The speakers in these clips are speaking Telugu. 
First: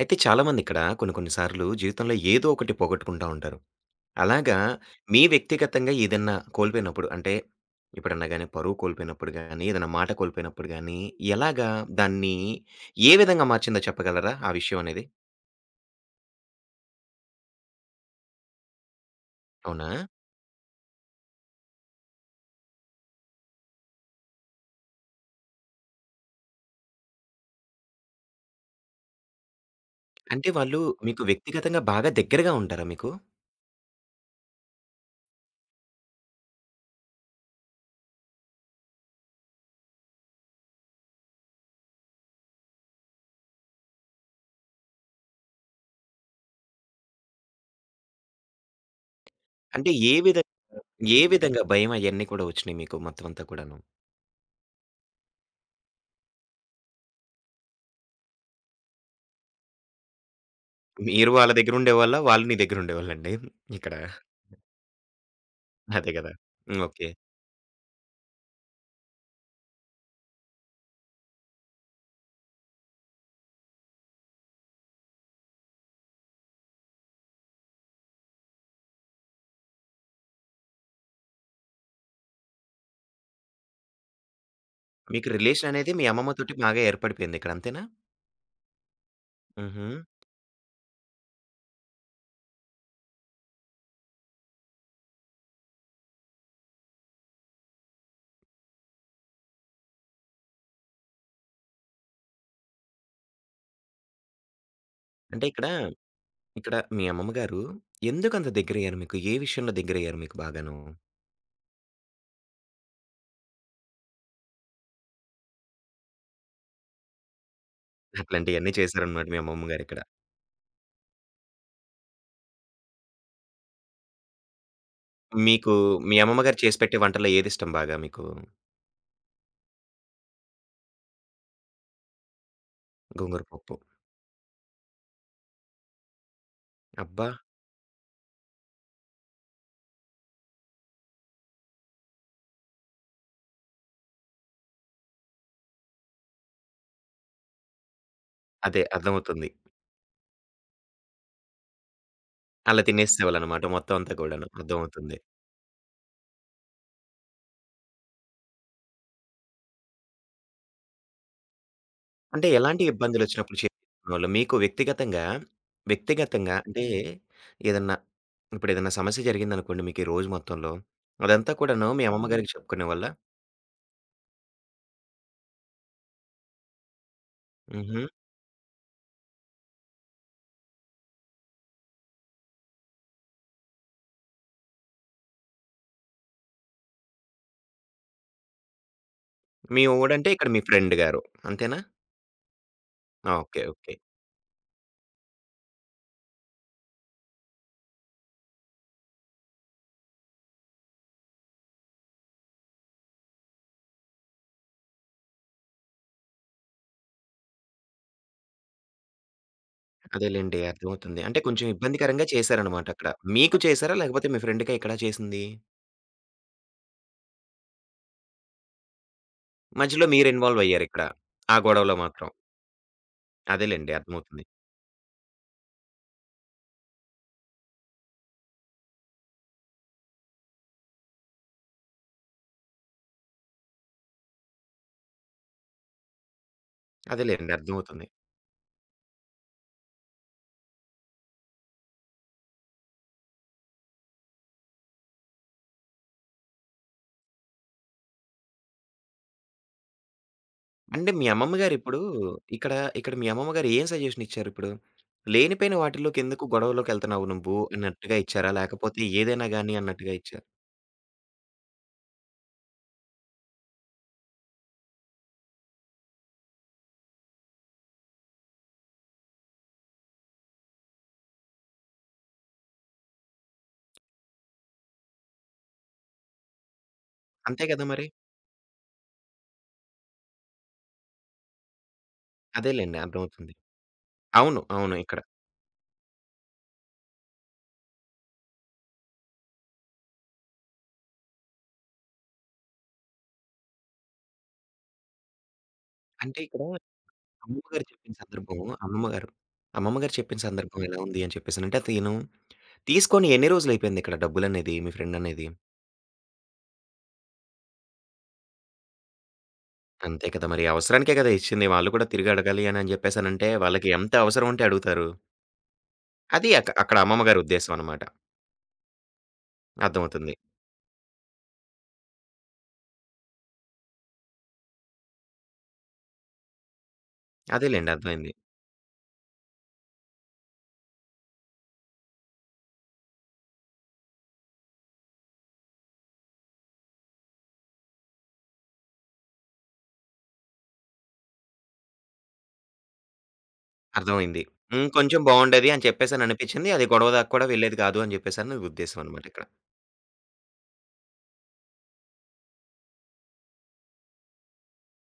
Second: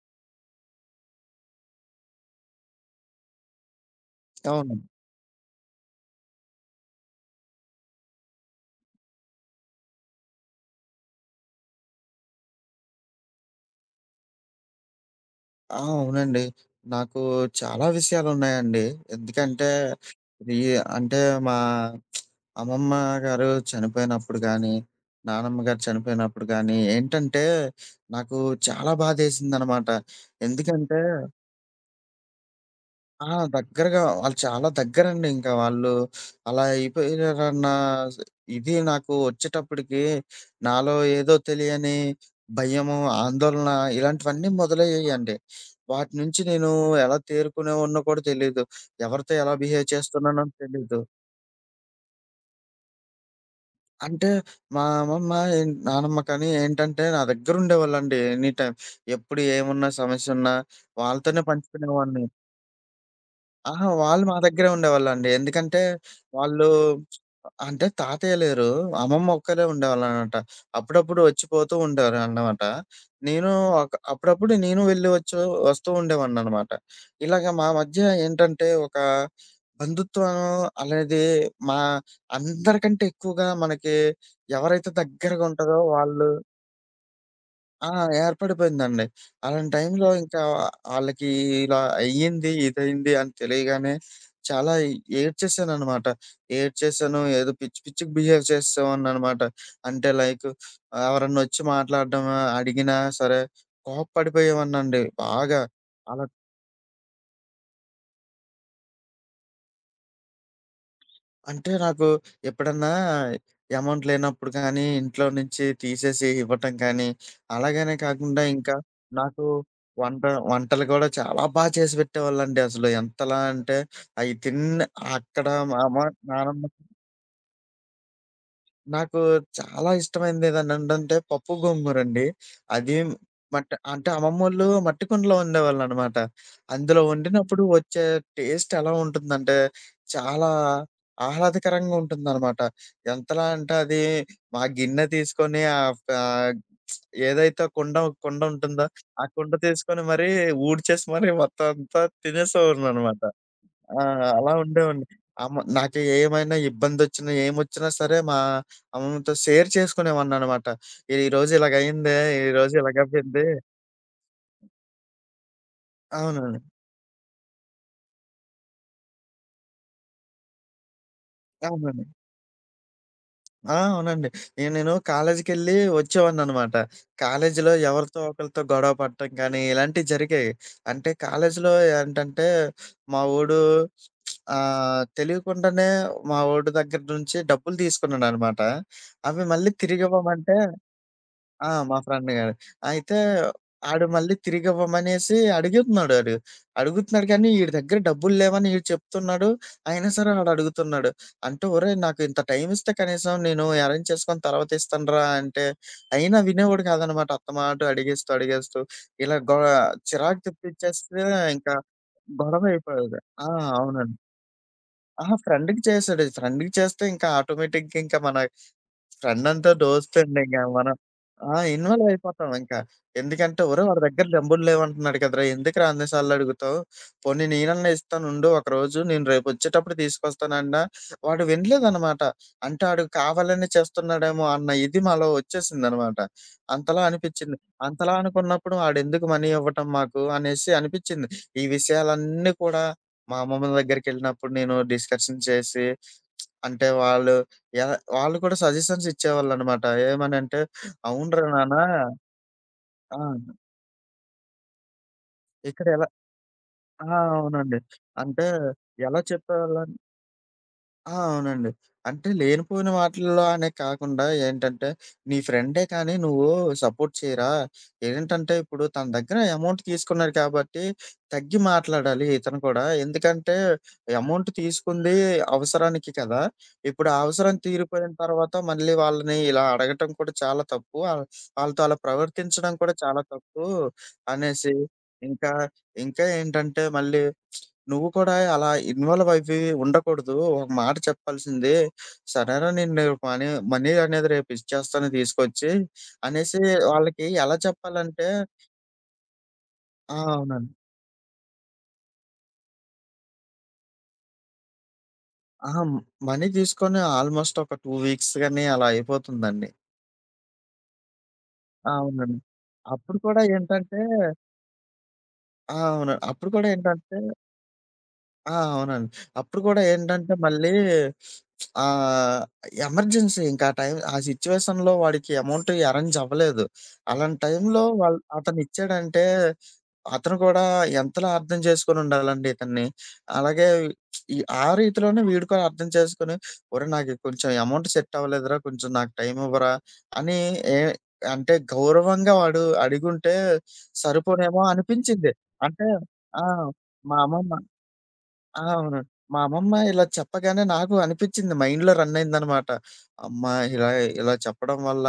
అయితే చాలామందిక్కడ కొన్ని కొన్ని సార్లు జీవితంలో ఏదో ఒకటి పోగొట్టుకుంటా ఉంటారు. అలాగా, అవును. మీ వ్యక్తిగతంగా ఏదన్నా కోల్పోయినప్పుడు అంటే ఎప్పుడన్నా గాని పరువు కోల్పోయినప్పుడు గాని, ఏదైనా మాట కోల్పోయినప్పుడు గాని, ఎలాగా దాన్ని ఏ విధంగా మార్చిందో చెప్పగలరా ఆ విషయం అనేది? ఆ! అవునండి. నాకు చాలా విషయాలున్నాయండి. ఎందుకంటే, అవునా? ఈ అంటే మా అమ్మమ్మ గారు చనిపోయినప్పుడు గానీ, నానమ్మ గారు చనిపోయినప్పుడు గానీ ఏంటంటే, నాకు చాలా బాధేసిందనమాట. అంటే వాళ్ళు ఎందుకంటే మీకు వ్యక్తిగతంగా బాగా దగ్గరగా ఉంటారా మీకు? ఆ! దగ్గరగా వాళ్ళు చాలా దగ్గరండి ఇంకా. వాళ్ళు అలా అయిపోయారన్న ఇది నాకు వచ్చేటప్పటికి నాలో ఏదో తెలియని భయము, ఆందోళన ఇలాంటివన్నీ మొదలయ్యాయండి. వాటి నుంచి నేను ఎలా తేరుకునేవాడినో కూడా తెలీదు. ఎవరితో ఎలా బిహేవ్ అంటే చేస్తున్నానో తెలీదు. ఏ విధంగా భయం అయన్నీ కూడా వచ్చినాయి మీకు మొత్తం అంతా కూడాను? అంటే మా అమ్మమ్మ, ఏన్ నానమ్మ కానీ ఏంటంటే నా దగ్గరుండేవాళ్ళండి ఎనీ టైమ్. ఎప్పుడు ఏమున్నా సమస్యున్నా మీరు వాళ్ళతోనే వాళ్ళ దగ్గర ఉండేవాళ్ళా? పంచుకునేవాడిని. వాళ్ళు నీ దగ్గర ఉండేవాళ్ళండి అహా! ఇక్కడ? వాళ్ళు మా దగ్గరే ఉండేవాళ్ళండి. ఎందుకంటే అదే కదా! వాళ్ళు హ్మ్. ఓకే. అంటే తాతయ్య లేరు. అమ్మమ్మ ఒక్కరే ఉండేవాళ్ళనమాట. అప్పుడప్పుడు వచ్చి పోతూ ఉండేవారనమాట. నేను ఒక అప్పుడప్పుడు నేను వెళ్ళి వచ్చి వస్తూ ఉండేవాడిననమాట. ఇలాగ మా మధ్య ఏంటంటే ఒక బంధుత్వం అనేది మా అందరికంటే ఎక్కువగా మనకి ఎవరైతే మీకు దగ్గరగా రిలేషన్ ఉంటారో అనేది మీ వాళ్ళు అమ్మమ్మతోటి బాగా ఏర్పడిపోయింది ఇక్కడ అంతేనా? ఆ! ఏర్పడిపోయిందండి. అలాంటి హుహు. టైంలో ఇంకా ఆళ్ళకి ఇలా అయ్యింది, ఇదయింది అని తెలియగానే చాలా ఏడ్చేసాననమాట. ఏడ్చేసాను. ఏదో పిచ్చి పిచ్చికి బిహేవ్ చేసేవాడిననమాట. అంటే లైక్ ఎవరన్నొచ్చి మాట్లాడడం అడిగినా సరే కోప్పడిపోయేవాడినండి అంటే బాగా. ఇక్కడ, అలా ఇక్కడ మీ అమ్మమ్మగారు ఎందుకంత దగ్గరయ్యారు మీకు? ఏ విషయంలో దగ్గరయ్యారు మీకు బాగాను? అంటే నాకు ఎప్పుడన్నా ఎమౌంట్ లేనప్పుడు కానీ, ఇంట్లో నుంచి తీసేసి ఇవ్వటం కానీ, అలాగనే కాకుండా అట్లాంటియన్నీ ఇంకా చేశారనమాట మీ నాకు అమ్మమ్మ గారిక్కడ. వంట వంటలు గూడా చాలా బా చేసి పెట్టేవాళ్ళండి అసలు. ఎంతలా అంటే అయి తిన్న అక్కడ మీకు మా అమ్మ, మీ అమ్మమ్మ గారు నానమ్మ చేసి పెట్టే వంటల్లో ఏదిష్టం బాగా మీకు? నాకు చాలా ఇష్టమైనదేదనంటే పప్పు గోంగూరండి. అది గోంగూర మట్ పప్పు. అంటే అమ్మమ్మోళ్ళు మట్టి కుండలో వండేవాళ్ళనమాట. అందులో అబ్బా! వండినప్పుడు వచ్చే టేస్ట్ ఎలా ఉంటుందంటే, చాలా ఆహ్లాదకరంగా ఉంటుందనమాట. ఎంతలా అంటే అది మా గిన్నె తీసుకొని ఆహ్, ఫ ఏదైతే కుండ, కుండ అదే ఉంటుందో, ఆ అర్థమవుతుంది. కుండ తీసుకొని మరీ ఊడ్చేసి మరీ మొత్తం అంతా అలా తినేసేవాడిననమాట. తినేసేవాళ్ళనమాట మొత్తం ఆ! అంతా కూడాను. అలా ఉండేవాడిని. అర్థమవుతుంది. అమ్మ నాకు ఏమైనా ఇబ్బందొచ్చినా, ఏమొచ్చినా సరే మా అమ్మమ్మతో షేర్ చేసుకునేవాడిననమాట. ఈరోజు ఇలాగయిందే, అంటే ఈరోజు ఎలాంటి ఇలాగవ్వింది. ఇబ్బందులొచ్చినప్పుడు చేరుకునేవాళ్ళు? మీకు వ్యక్తిగతంగా, వ్యక్తిగతంగా అవునండి. అంటే ఏదన్నా ఇప్పుడేదన్నా సమస్య జరిగిందనుకోండి మీకు ఈ రోజు మొత్తంలో, అదంతా కూడాను మీ అవునండి. అమ్మమ్మ హ్మ్ గారికి చెప్పుకునేవాళ్ళా? ఆ! అవునండి. ఇగ నేను కాలేజీకెళ్ళి వచ్చేవాడిననమాట. కాలేజీలో హుహు. ఎవరితో ఒకళ్ళతో గొడవ పడటం కానీ, ఇలాంటివి జరిగాయి. అంటే కాలేజీలో ఏంటంటే, మా వోడు తెలియకుండానే మా వోడు దగ్గర నుంచి డబ్బులు తీసుకున్నాడనమాట. అవి మళ్ళీ మీ వోడంటే ఇక్కడ తిరిగివ్వమంటే మీ ఫ్రెండ్ గారు. ఆ! అంతేనా? మా ఫ్రెండ్ గాడు. అయితే ఆ! ఓకే. ఓకే. ఆడు మళ్ళీ తిరిగివ్వమనేసి అడుగుతున్నాడు ఆడు. అడుగుతున్నాడు కానీ ఈడి దగ్గర డబ్బులు లేవని ఈడు చెప్తున్నాడు. అయినా సరే ఆడడుగుతున్నాడు. అంటే ఒరేయ్! నాకు ఇంత టైమ్ ఇస్తే కనీసం నేను అరేంజ్ చేసుకొని తర్వాత ఇస్తానురా అంటే, అయినా వినేవాడు కాదనమాట. అత్తమాటు అడిగేస్తూ, అడిగేస్తూ ఇలా గొ చిరాకు అదేలెండి. అర్థమవుతుంది. తెప్పించేస్తే అంటే కొంచెం ఇంకా ఇబ్బందికరంగా గొడవ చేశారనమాట అక్కడ. అయిపోయేది. ఆ! మీకు చేశారా? అవునండి. లేకపోతే మీ ఫ్రెండ్‌కా ఇక్కడ ఆహా! చేసింది? ఫ్రెండ్‌కి చేశాడు. ఫ్రెండ్‌కి చేస్తే ఇంకా ఆటోమేటిక్‌గా ఇంకా మన ఫ్రెండ్ అంటే మధ్యలో దోస్త్ మీరు అండి ఇంక ఇన్వాల్వ్ మనం. అయ్యారిక్కడ. ఆ! ఆ గొడవలో ఇన్వాల్వ్ మాత్రం. అయిపోతాం ఇంకా. ఎందుకంటే ఒరేయ్! అదేలెండి. వాడి దగ్గర అర్థమవుతుంది. డబ్బులు లేవంటున్నాడు కదరా! ఎందుకురా అన్ని సార్లు అడుగుతావు? పోనీ నేనన్నా ఇస్తాను ఉండు ఒకరోజు. నేను రేపొచ్చేటప్పుడు తీసుకొస్తానన్నా, వాడు వినలేదనమాట. అంటే ఆడు కావాలనే చేస్తున్నాడేమో అన్న ఇది మాలో వచ్చేసిందనమాట. అంతలా అదేలెండి. అనిపిచ్చింది. అర్థమవుతుంది. అంతలా అనుకున్నప్పుడు ఆడెందుకు మనీ ఇవ్వటం మాకు అనేసి అనిపిచ్చింది. ఈ విషయాలన్నీ కూడా మా అమ్మమ్మ దగ్గరికెళ్ళినప్పుడు నేను డిస్కషన్ చేసి అంటే వాళ్ళు యాహ్! వాళ్ళు కూడా సజెషన్స్ ఇచ్చేవాళ్ళనమాట. ఏమనంటే, అంటే మీ "అవునురా అమ్మమ్మ నాన్న". గారిప్పుడు ఇక్కడ, ఇక్కడ ఆ! మీ అమ్మమ్మ గారు ఏం సజెషన్ ఇచ్చారిప్పుడు? లేనిపోయిన ఇక్కడ ఎలా వాటిల్లోకెందుకు ఆ! గొడవలోకెళ్తున్నావు నువ్వు అవునండి. అన్నట్టుగా అంటే ఇచ్చారా? లేకపోతే ఎలా ఏదైనా గాని చెప్పేవాళ్ళం? అన్నట్టుగా ఇచ్చారా? ఆ! అవునండి. అంటే లేనిపోయిన వాటిల్లో అనే కాకుండా ఏంటంటే, "నీ ఫ్రెండే కానీ నువ్వు సపోర్ట్ చేయరా? ఏంటంటే ఇప్పుడు తన దగ్గర అమౌంట్ తీసుకున్నాడు కాబట్టి, తగ్గి మాట్లాడాలి ఇతను కూడా. ఎందుకంటే అమౌంట్ తీసుకుంది అవసరానికి కదా! ఇప్పుడు ఆ అవసరం అంతే కదా మరి. తీరిపోయిన తర్వాత మళ్ళీ వాళ్ళని ఇలా అడగటం కూడా చాలా తప్పు. వాళ్ళతో అలా ప్రవర్తించడం కూడా అదేలెండి చాలా అర్థమవుతుంది. తప్పు" అవును. అనేసి అవును. ఇక్కడ. ఇంకా, ఇంకా ఏంటంటే మళ్ళీ నువ్వు కూడా అలా ఇన్వాల్వ్ అవ్వి ఉండకూడదు. ఒక మాట చెప్పాల్సింది. సరేరా నేను రేపు మనీ మనీ అనేది రేపు ఇచ్చేస్తాను తీసుకొచ్చి అంటే అనేసి ఇక్కడ వాళ్ళకి ఎలా అమ్మమ్మ గారు చెప్పిన చెప్పాలంటే సందర్భం, అమ్మమ్మ గారు అమ్మమ్మ గారు ఆ! చెప్పిన అవునండి. సందర్భం ఎలా ఉంది అని చెప్పేసనంటే, తిను తీసుకొని ఎన్ని రోజులయిపోయిందిక్కడ డబ్బులనేది మీ ఫ్రెండనేది? అహా! మనీ తీసుకొని ఆల్‌మోస్ట్ ఒక 2 వీక్స్ గాని అలా అయిపోతుందండి. అంతే కదా! మరి అవసరానికే కదా ఇచ్చింది. ఆ, వాళ్ళు కూడా తిరిగి అవునండి. అడగాలి అని అని అప్పుడు కూడా చెప్పేసనంటే వాళ్ళకి ఏంటంటే ఎంత అవసరం ఉంటే అడుగుతారు. ఆ! అవును. అప్పుడు అది కూడా అక్కడ ఏంటంటే అమ్మమ్మ గారి ఉద్దేశం అనమాట. ఆ! అవునండి. అప్పుడు కూడా ఏంటంటే అర్థమవుతుంది. మళ్ళీ ఆహ్, ఎమర్జెన్సీ ఇంకా ఆ టైం ఆ సిట్యుయేషన్‌లో వాడికి అమౌంట్ అరేంజ్ అవ్వలేదు. అలాంటి టైంలో అదేలెండి. వాళ్ళు అర్థమైంది. అతనిచ్చాడంటే అతను కూడా ఎంతలా అర్థం చేసుకొని ఉండాలండి ఇతన్ని. అలాగే ఈ ఆ రీతిలోనే వీడు కూడా అర్థం చేసుకొని ఒరేయ్! నాకు కొంచెం అమౌంట్ సెట్ అవ్వలేదురా! కొంచెం నాకు టైం ఇవ్వరా! అని ఏ అంటే గౌరవంగా వాడు అడిగుంటే అర్థమైంది. సరిపోనేమో హ్మ్. కొంచెం అనిపించింది. బావుండేది అని అంటే చెప్పేసని ఆ! అనిపించింది. అది గొడవ మా దాకా కూడా అమ్మమ్మ వెళ్ళేది కాదు అని చెప్పేసని ఆ! అవును. ఉద్దేశ్యం అనమాట మా ఇక్కడ. అమ్మమ్మ ఇలా చెప్పగానే నాకు అనిపిచ్చింది. మైండ్‌లో రన్ అయిందనమాట. అమ్మా! ఇలా ఇలా చెప్పడం వల్ల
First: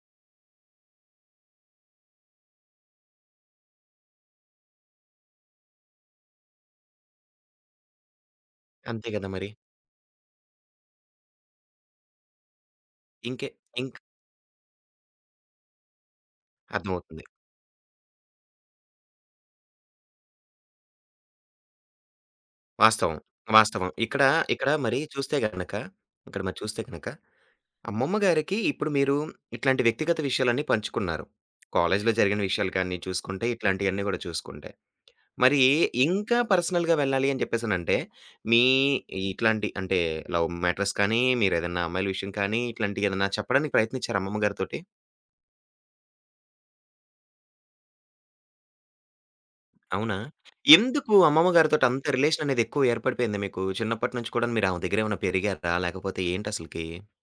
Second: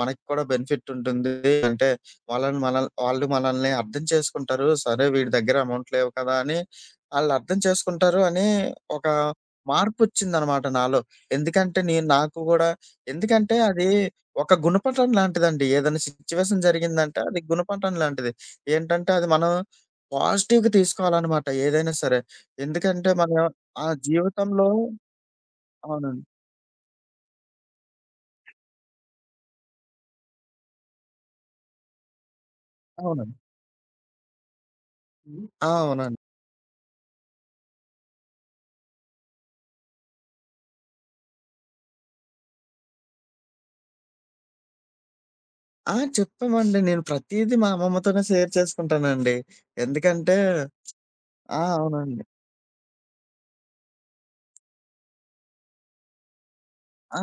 మనకి కూడా బెనిఫిట్ ఉంటుంది. అంటే వాళ్ళని మనల్ వాళ్ళు మనల్ని అర్థం చేసుకుంటారు. సరే వీడి దగ్గర అమౌంట్ లేవు కదా! అని ఆళ్ళు అర్థం చేసుకుంటారు అని ఒక అంతే కదా మరి. మార్పొచ్చిందనమాట నాలో. ఎందుకంటే నేను నాకు గూడా ఇంకే ఎందుకంటే అది ఇంక్ ఒక గుణపాఠం లాంటిదండి. ఏదైనా సిచ్యువేషన్ జరిగిందంటే అర్థమవుతుంది. అది గుణపాఠం లాంటిది. ఏంటంటే అది మనం పాజిటివ్‌గా తీసుకోవాలనమాట ఏదైనా సరే. ఎందుకంటే వాస్తవం. మనం ఆ వాస్తవం. ఇక్కడ, జీవితంలో ఇక్కడ మరి చూస్తే గనక, అవునండి. ఇక్కడ మరి చూస్తే గనక అమ్మమ్మ గారికి ఇప్పుడు మీరు ఇట్లాంటి వ్యక్తిగత విషయాలన్నీ పంచుకున్నారు. కాలేజ్‌లో జరిగిన విషయాలు కానీ అవునండి. చూసుకుంటే, ఇట్లాంటియన్నీ కూడా చూసుకుంటే హ్మ్. మరి ఆ! అవునండి. ఇంకా పర్సనల్‌గా వెళ్ళాలి అని చెప్పేసనంటే, మీ ఇట్లాంటి అంటే లవ్ మ్యాటర్స్ కానీ, మీరేదన్నా అమ్మాయిల విషయం కానీ, ఇట్లాంటియి ఏదన్నా చెప్పడానికి ప్రయత్నించారా అమ్మమ్మ గారితోటి? ఆ! చెప్పామండి. నేను ప్రతీదీ మా అమ్మమ్మతోనే షేర్ చేసుకుంటానండి. అవునా? ఎందుకంటే ఎందుకు అమ్మమ్మ ఆ! గారితోటి అంత అవునండి. రిలేషన్ అనేది ఎక్కువ ఏర్పడిపోయింది మీకు? చిన్నప్పటి నుంచి కూడా మీరు ఆమె దగ్గర ఏమైనా పెరిగారా? లేకపోతే ఏంటసలకి? ఆ!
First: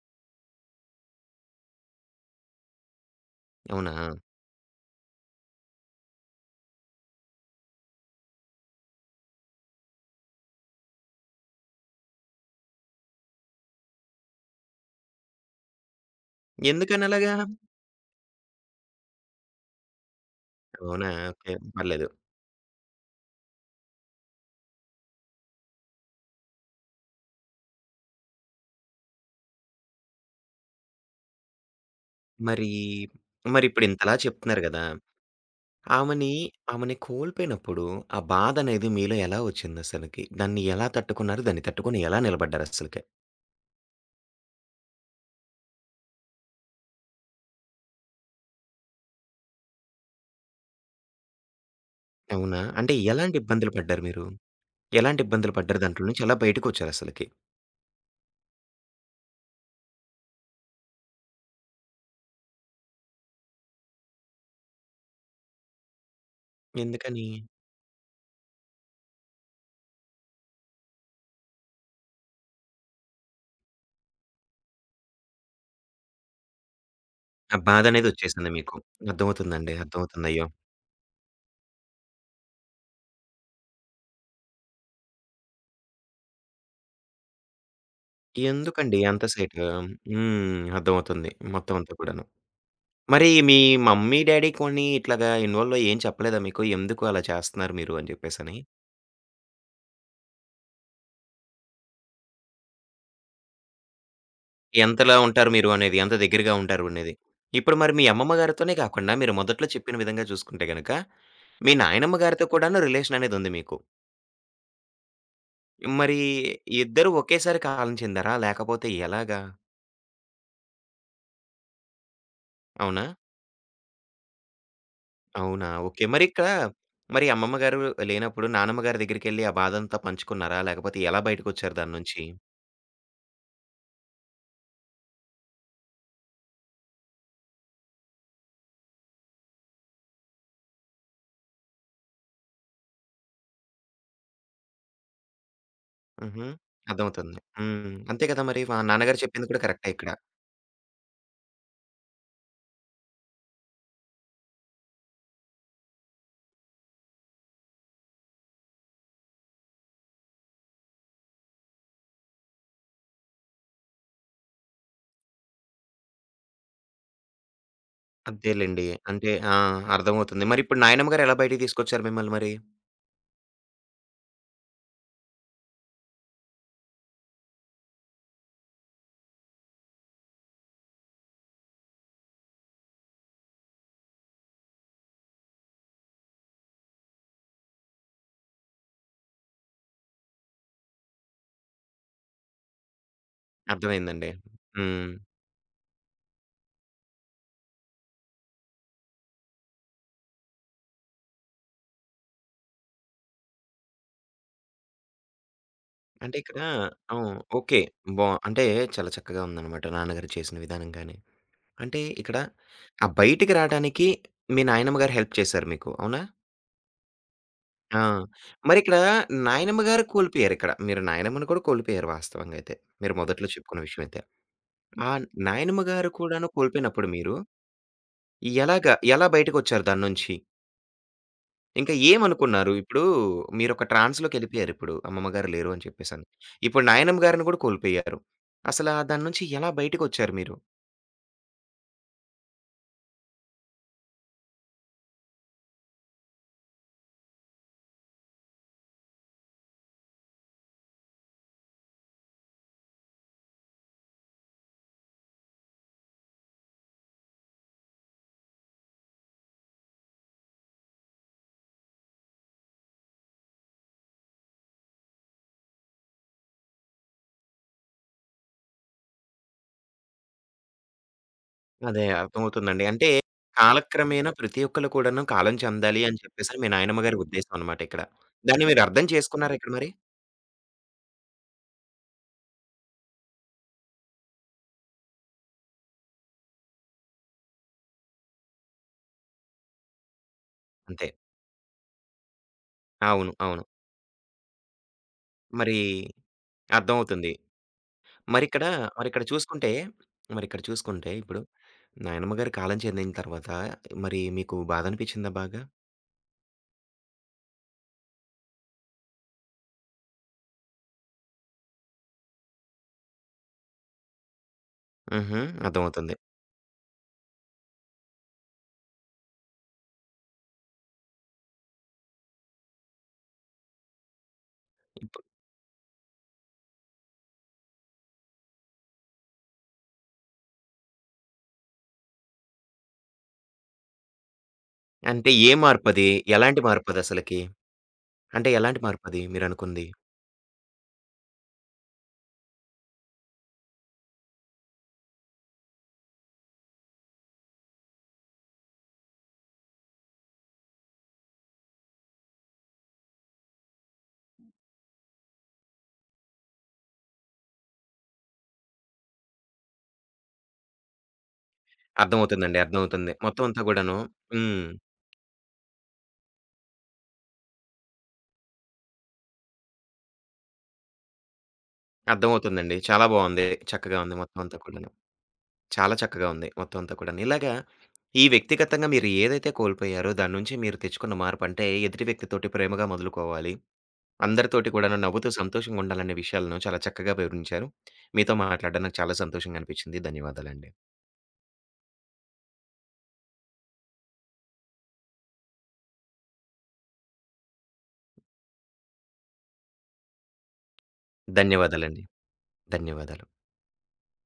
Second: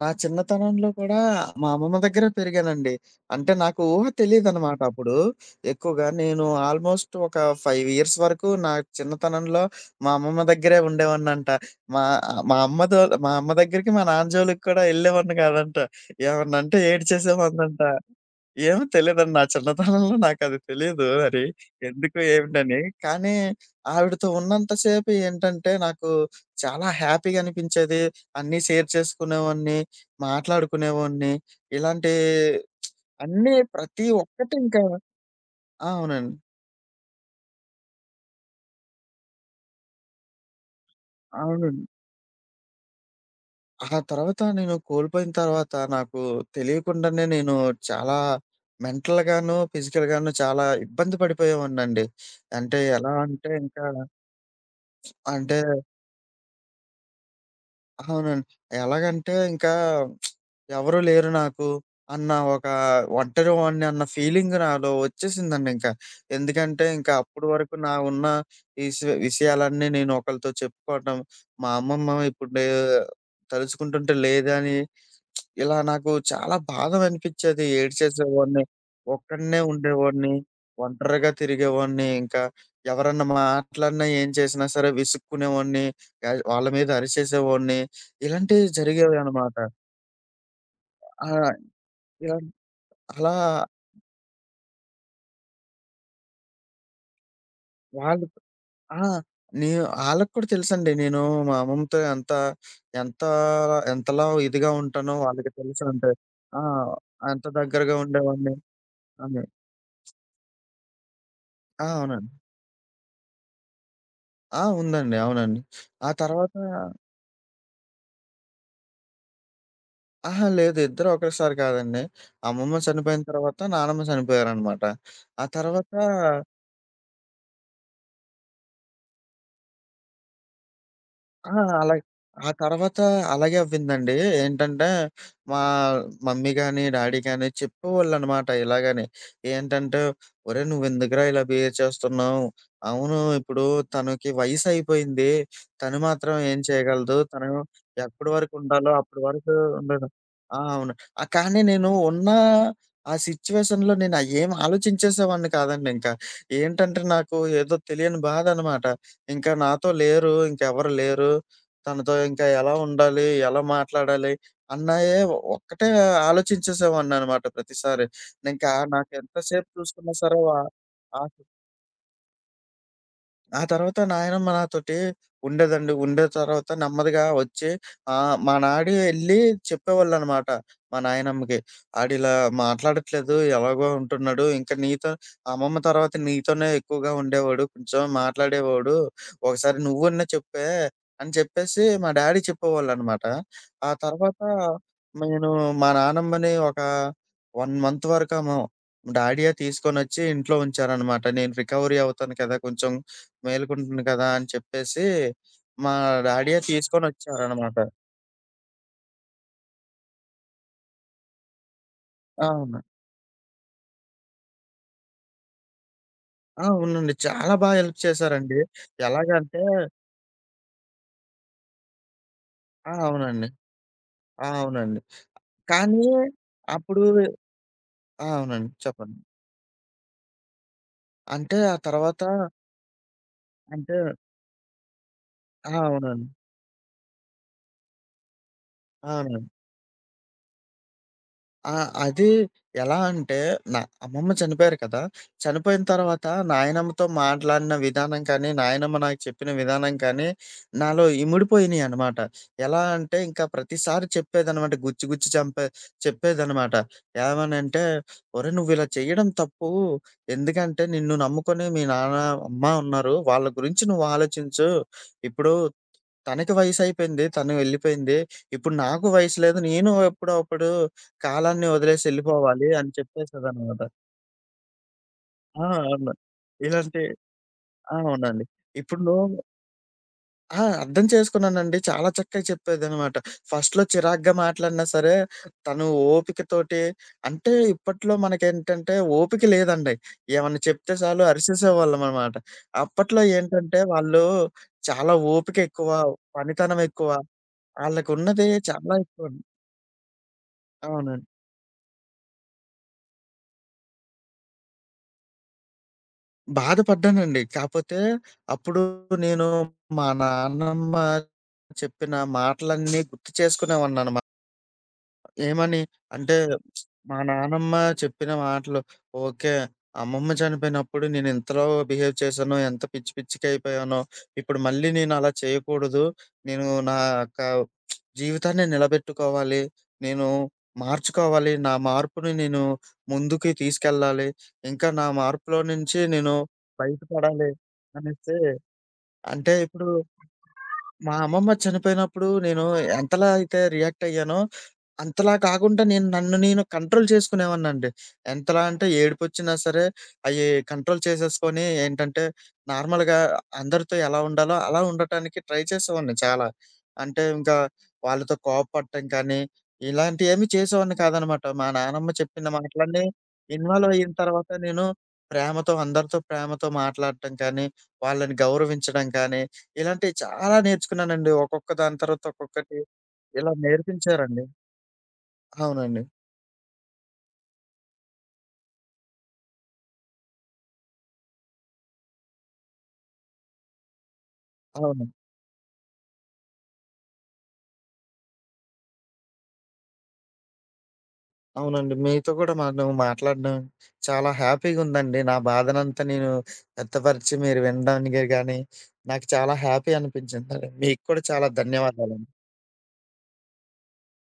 నా చిన్నతనంలో కూడా మా అమ్మమ్మ దగ్గర పెరిగానండి. అంటే నాకు అవునా? ఊహ తెలీదనమాట అప్పుడు. ఎక్కువగా నేను ఆల్మోస్ట్ ఒక 5 ఇయర్స్ వరకు నా చిన్నతనంలో మా అమ్మమ్మ దగ్గరే ఉండేవాడినంట. మా మా అమ్మ దో మా అమ్మ దగ్గరికి మా నాన్న జోలికి కూడా ఎళ్ళేవాడిని కాదంట. ఏమన్నా అంటే ఎందుకని అలాగా? ఏడ్చేసేవాడినంట. ఏమో తెలీదండి. నా చిన్నతనంలో నాకది తెలీదు అవునా? మరి. ఓకే. పర్లేదు. ఎందుకు ఏమిటని. కానీ ఆవిడతో ఉన్నంత సేపు ఏంటంటే నాకు చాలా హ్యాపీగా అనిపించేది. అన్నీ షేర్ చేసుకునేవాడిని, మాట్లాడుకునేవాడిని. ఇలాంటి మరి అన్నీ మరిప్పుడు ప్రతి ఇంతలా ఒక్కటి చెప్తున్నారు ఇంకా గదా! ఆ! ఆమెని, అవునండి. ఆమెని కోల్పోయినప్పుడు ఆ బాధనేది మీలో ఎలా ఒచ్చిందసలకి? దాన్ని ఎలా తట్టుకున్నారు? దాన్ని అవునండి. తట్టుకొని ఎలా నిలబడ్డారసలకి? ఆ తర్వాత నేను కోల్పోయిన తర్వాత నాకు తెలియకుండానే నేను చాలా మెంటల్‌గాను, ఫిజికల్‌గాను చాలా ఇబ్బంది పడిపోయేవాడినండి. అవునా? అంటే అంటే ఎలా ఎలాంటి అంటే ఇబ్బందులు ఇంకా పడ్డారు మీరు? ఎలాంటి ఇబ్బందులు అంటే పడ్డారు? దాంట్లో నుంచి ఎలా బయటికొచ్చారసలకి? అవునండి. ఎలాగంటే ఇంకా ఎవరు లేరు నాకు అన్న ఒక ఒంటరివాడిని అన్న ఫీలింగ్ నాలో వచ్చేసిందండి ఇంకా. ఎందుకంటే ఇంకా ఎందుకని? అప్పటి వరకు నా ఉన్న ఈ విషయాలన్నీ నేను ఒకళ్ళతో చెప్పుకోవటం. మా అమ్మమ్మ ఇప్పుడు లే తలుచుకుంటుంటే లేదని ఇలా నాకు చాలా బాధ ఆ అనిపించేది. బాధనేది ఒచ్చేసింది ఏడ్చేసేవాడిని. మీకు. ఒక్కడినే అర్థమవుతుందండి. అర్థమవుతుంది. ఉండేవాడిని. అయ్యో! ఒంటరిగా తిరిగేవాడిని. ఇంకా ఎవరన్నా మాట్లాడినా, ఏం చేసినా సరే విసుక్కునేవాడిని. వాళ్ళ మీద అరిచేసేవాడిని. ఇలాంటివి ఎందుకండి అంత జరిగేవనమాట. సేటు? హ్మ్. ఆ! అర్థమవుతుంది. మొత్తం అంతా కూడాను. ఇలా మరి అలా మీ మమ్మీ, డ్యాడీ కొని ఇట్లాగా ఇన్వాల్వ్ అయ్యి ఏం చెప్పలేదా మీకు? ఎందుకు అలా చేస్తున్నారు మీరు అని వాళ్ళు జెప్పేసని? ఆ! నే ఆళ్ళకి కూడా తెలుసండి. నేను మా అమ్మమ్మతో ఎంత ఎంత ఎంతలా ఇదిగా ఉంటానో ఎంతలా ఉంటారు వాళ్ళకి మీరు తెలుసు అనేది, అంటే. ఎంత దగ్గరగా ఆ! ఉంటారు అనేది. ఎంత ఇప్పుడు మరి దగ్గరగా మీ అమ్మమ్మ ఉండేవాడిని గారితోనే కాకుండా, మీరు అని. మొదట్లో చెప్పిన విధంగా చూసుకుంటే గనక, మీ ఆ! నాయనమ్మ అవునండి. గారితో కూడాను రిలేషన్ అనేదుంది మీకు. ఆ! ఉందండి. అవునండి. ఆ మరి తర్వాత ఇద్దరు ఒకేసారి కాలం చెందారా? లేకపోతే ఎలాగా? అహా! లేదు. ఇద్దరు ఒకేసారి కాదండి. అమ్మమ్మ అవునా? చనిపోయిన తర్వాత నానమ్మ చనిపోయారనమాట. ఆ అవునా? తర్వాత ఓకే. మరి ఇక్కడ మరి అమ్మమ్మ గారు లేనప్పుడు నానమ్మ గారి దగ్గరికెళ్ళి ఆ బాధంతా పంచుకున్నారా? లేకపోతే ఎలా ఆ! బయటకొచ్చారు అలా దాని నుంచి? ఆ తర్వాత అలాగే అవ్విందండి. ఏంటంటే, మా మమ్మీ గాని, డ్యాడీ గాని చెప్పేవాళ్ళనమాట ఇలాగని. ఏంటంటే, "ఒరేయ్! నువ్వెందుకురా ఇలా బిహేవ్ చేస్తున్నావు? అవును ఇప్పుడు తనకి వయసయిపోయింది. తను మాత్రం హుహు. ఏం చేయగలదు. అర్థమవుతుంది. తను హ్మ్. అంతే ఎప్పటి కదా! వరకు మరి మా ఉండాలో నాన్నగారు అప్పటి చెప్పింది వరకు కూడా కరెక్టే ఇక్కడ. ఉండడం". ఆ! అవును. కానీ నేను ఉన్న ఆ సిట్యుయేషన్‌లో నేను అయ్యేం ఆలోచించేసేవాడిని కాదండింక. ఏంటంటే, నాకు ఏదో తెలియని బాధనమాట. ఇంకా నాతో లేరు. ఇంకెవరు లేరు. తనతో ఇంకా ఎలా ఉండాలి? ఎలా మాట్లాడాలి? అన్నాయే ఒక్కటే ఆలోచించేసేవాడిననమాట ప్రతిసారి. ఇంకా అంతేలెండి. నాకు అంటే ఆ! ఎంతసేపు చూసుకున్నా సరే అర్థమవుతుంది. వా మరిప్పుడు నాయనమ్మ ఆ గారు ఎలా బయటికి తీసుకొచ్చారు మిమ్మల్ని మరి? ఆ తర్వాత నాయనమ్మ నాతోటి ఉండేదండి. ఉండే తర్వాత నెమ్మదిగా వచ్చి మా డాడీ ఎళ్లి చెప్పేవాళ్ళనమాట. మా నాయనమ్మకి. "ఆడిలా మాట్లాడట్లేదు. ఎలాగో ఉంటున్నాడు. ఇంకా నీతో అమ్మమ్మ తర్వాత నీతోనే ఎక్కువగా ఉండేవాడు. కొంచెం మాట్లాడేవాడు. ఒకసారి నువ్వన్నా చెప్పే" అని చెప్పేసి మా డాడీ చెప్పేవాళ్ళనమాట. ఆ అర్థమైందండి. తర్వాత హ్మ్. నేను మా నానమ్మని ఒక 1 మంత్ వరకేమో డాడీయే తీసుకొనొచ్చి ఇంట్లో ఉంచారనమాట. నేను రికవరీ అవుతాను కదా! కొంచెం మేలుకుంటుంది కదా! అని చెప్పేసి మా అంటే ఇక్కడ డ్యాడీయే అవును. తీసుకొనొచ్చారనమాట. ఓకే. బా అంటే చాలా చక్కగా ఉందనమాట నాన్నగారు చేసిన విధానం గాని. అంటే ఇక్కడ అవును. ఆ బయటికి రాడానికి మీ నాయనమ్మ గారు హెల్ప్ చేశారు మీకు. అవునా? ఆ! అవునండి. చాలా బా హెల్ప్ ఆ! చేశారండి. మరిక్కడ ఎలాగంటే నాయనమ్మ గారు కోల్పోయారిక్కడ. మీరు నాయనమ్మను కూడా కోల్పోయారు వాస్తవంగా అయితే. ఆ! మీరు అవునండి. మొదట్లో చెప్పుకున్న విషయం అయితే. ఆ! అవునండి. ఆ, నాయనమ్మ కానీ గారు కూడాను అప్పుడు కోల్పోయినప్పుడు మీరు ఆ! అవునండి. ఎలాగా చెప్పండి. ఎలా బయటకొచ్చారు దాన్నుంచి? అంటే ఆ ఇంకా తర్వాత ఏమనుకున్నారు? ఇప్పుడు మీరొక అంటే ట్రాన్స్‌లోకెళ్ళిపోయారిప్పుడు. అమ్మమ్మ గారు ఆ! లేరు అని చెప్పేసని. అవునండి. ఇప్పుడు నాయనమ్మ గారిని కూడా కోల్పోయారు. అసల దాని నుంచి అవునండి. ఎలా బయటికొచ్చారు మీరు? ఆ! అది ఎలా అంటే, నా అమ్మమ్మ చనిపోయారు కదా! చనిపోయిన తర్వాత నాయనమ్మతో మాట్లాడిన విధానం కానీ, నాయనమ్మ నాకు చెప్పిన విధానం కానీ, నాలో ఇమిడిపోయినియనమాట. ఎలా అంటే, ఇంకా ప్రతిసారి చెప్పేదనమాట. గుచ్చి గుచ్చి చంపే చెప్పేదనమాట. ఏమనంటే, "ఒరేయ్! నువ్విలా చేయడం తప్పు. ఎందుకంటే, నిన్ను నమ్ముకొని మీ నాన్న, అమ్మ ఉన్నారు. వాళ్ళ గురించి నువ్వు ఆలోచించు. ఇప్పుడు" తనకి వయసయిపోయింది. తను వెళ్ళిపోయింది. ఇప్పుడు నాకు వయసు లేదు. నేను ఎప్పుడో అప్పుడు కాలాన్ని అదే వదిలేసి ఎళ్ళిపోవాలి అర్థమవుతుందండి. అని అంటే చెప్పేసేదనమాట. కాలక్రమేణా ప్రతి ఒక్కళ్ళు కూడాను కాలం ఆ! చెందాలి అవును. అని చెప్పేసని మీ ఇలాంటి నాయనమ్మ గారి ఉద్దేశం అన్నమాట ఆ! ఇక్కడ. అవునండి. దాన్ని మీరు ఇప్పుడు అర్థం నువ్వు చేసుకున్నారా ఇక్కడ మరి? ఆ! అర్థం చేసుకున్నానండి. చాలా చక్కగా చెప్పేదనమాట. ఫస్ట్‌లో చిరాగ్గా మాట్లాడినా సరే, తను ఓపికతోటి అంటే ఇప్పట్లో మనకేంటంటే ఓపిక లేదండి. ఏమన్నా చెప్తే అంతే. చాలు అరిసేసేవాళ్ళమనమాట. అప్పట్లో అవును. అవును. ఏంటంటే వాళ్ళు చాలా ఓపిక మరి ఎక్కువ, పనితనం ఎక్కువ. అర్థమవుతుంది. ఆళ్ళకున్నది మరిక్కడ చాలా మరిక్కడ ఎక్కువండి. చూసుకుంటే, మరిక్కడ చూసుకుంటే అవునండి. ఇప్పుడు నాయనమ్మ గారు కాలం చెందిన తర్వాత మరి మీకు బాధనిపిచ్చిందా బాగా? బాధపడ్డానండి. కాపోతే అప్పుడు నేను మా నాన్నమ్మ చెప్పిన మాటలన్నీ గుర్తు చేసుకునేవాడిననమాట. హుహు. ఏమని? అర్థమవుతుంది. అంటే మా నానమ్మ చెప్పిన మాటలు ఓకే. అమ్మమ్మ చనిపోయినప్పుడు నేనింతలా బిహేవ్ చేశానో, ఎంత పిచ్చి పిచ్చికయిపోయానో, ఇప్పుడు మళ్ళీ నేనలా చేయకూడదు. నేను నా యొక్క జీవితాన్ని నిలబెట్టుకోవాలి. నేను మార్చుకోవాలి. నా మార్పుని నేను ముందుకి తీసుకెళ్ళాలి. ఇంకా నా అంటే ఏ మార్పులో నుంచి మార్పది? నేను ఎలాంటి మార్పదసలకి? బయటపడాలి అనేసి అంటే ఎలాంటి మార్పది అంటే మీరనుకుంది? ఇప్పుడు మా అమ్మమ్మ చనిపోయినప్పుడు నేను ఎంతలా అయితే రియాక్ట్ అయ్యానో, అంతలా కాకుండా నేను నన్ను నేను కంట్రోల్ చేసుకునేవాడినండి. ఎంతలా అంటే ఏడుపొచ్చినా సరే, అయి కంట్రోల్ చేసేసుకొని ఏంటంటే, నార్మల్‌గా అందరితో ఎలా ఉండాలో అలా ఉండటానికి ట్రై చేసేవాడిని చాలా. అంటే ఇంకా వాళ్ళతో కోపపడటం కానీ, ఇలాంటియేమీ చేసేవాడిని కాదనమాట. మా నానమ్మ చెప్పిన అర్థమవుతుందండి. మాటలన్నీ అర్థమవుతుంది. మొత్తం అంతా ఇన్వాల్వ్ గూడాను. అయిన తర్వాత హ్మ్. నేను ప్రేమతో అందరితో ప్రేమతో మాట్లాడటం కానీ వాళ్ళని గౌరవించడం కానీ, ఇలాంటివి చాలా నేర్చుకున్నానండి. ఒక్కొక్క దాని తర్వాత అర్థమవుతుందండి. ఒక్కొక్కటి చాలా బావుంది. ఇలా చక్కగా ఉంది మొత్తం నేర్పించారండి. అంతా కూడాను. చాలా అవునండి. చక్కగా ఉంది మొత్తం అంతా కూడాను. ఇలాగా ఈ వ్యక్తిగతంగా మీరు ఏదైతే కోల్పోయారో దాని నుంచి మీరు తెచ్చుకున్న మార్పంటే ఎదుటి వ్యక్తితోటి ప్రేమగా మొదలుకోవాలి. అందరితోటి కూడాను అవును. నవ్వుతూ సంతోషంగా ఉండాలనే విషయాలను చాలా చక్కగా వివరించారు. మీతో మాట్లాడడం నాకు చాలా సంతోషంగా అనిపించింది. ధన్యవాదాలండి. అవునండి. మీతో కూడా మనం మాట్లాడడం చాలా హ్యాపీగుందండి. నా బాధనంతా నేను వ్యక్తపరిచి మీరు వినడానికి గాని, నాకు చాలా హ్యాపీ అనిపించిందండి. మీకు కూడా చాలా ధన్యవాదాలండి. ధన్యవాదాలండి. ధన్యవాదాలు.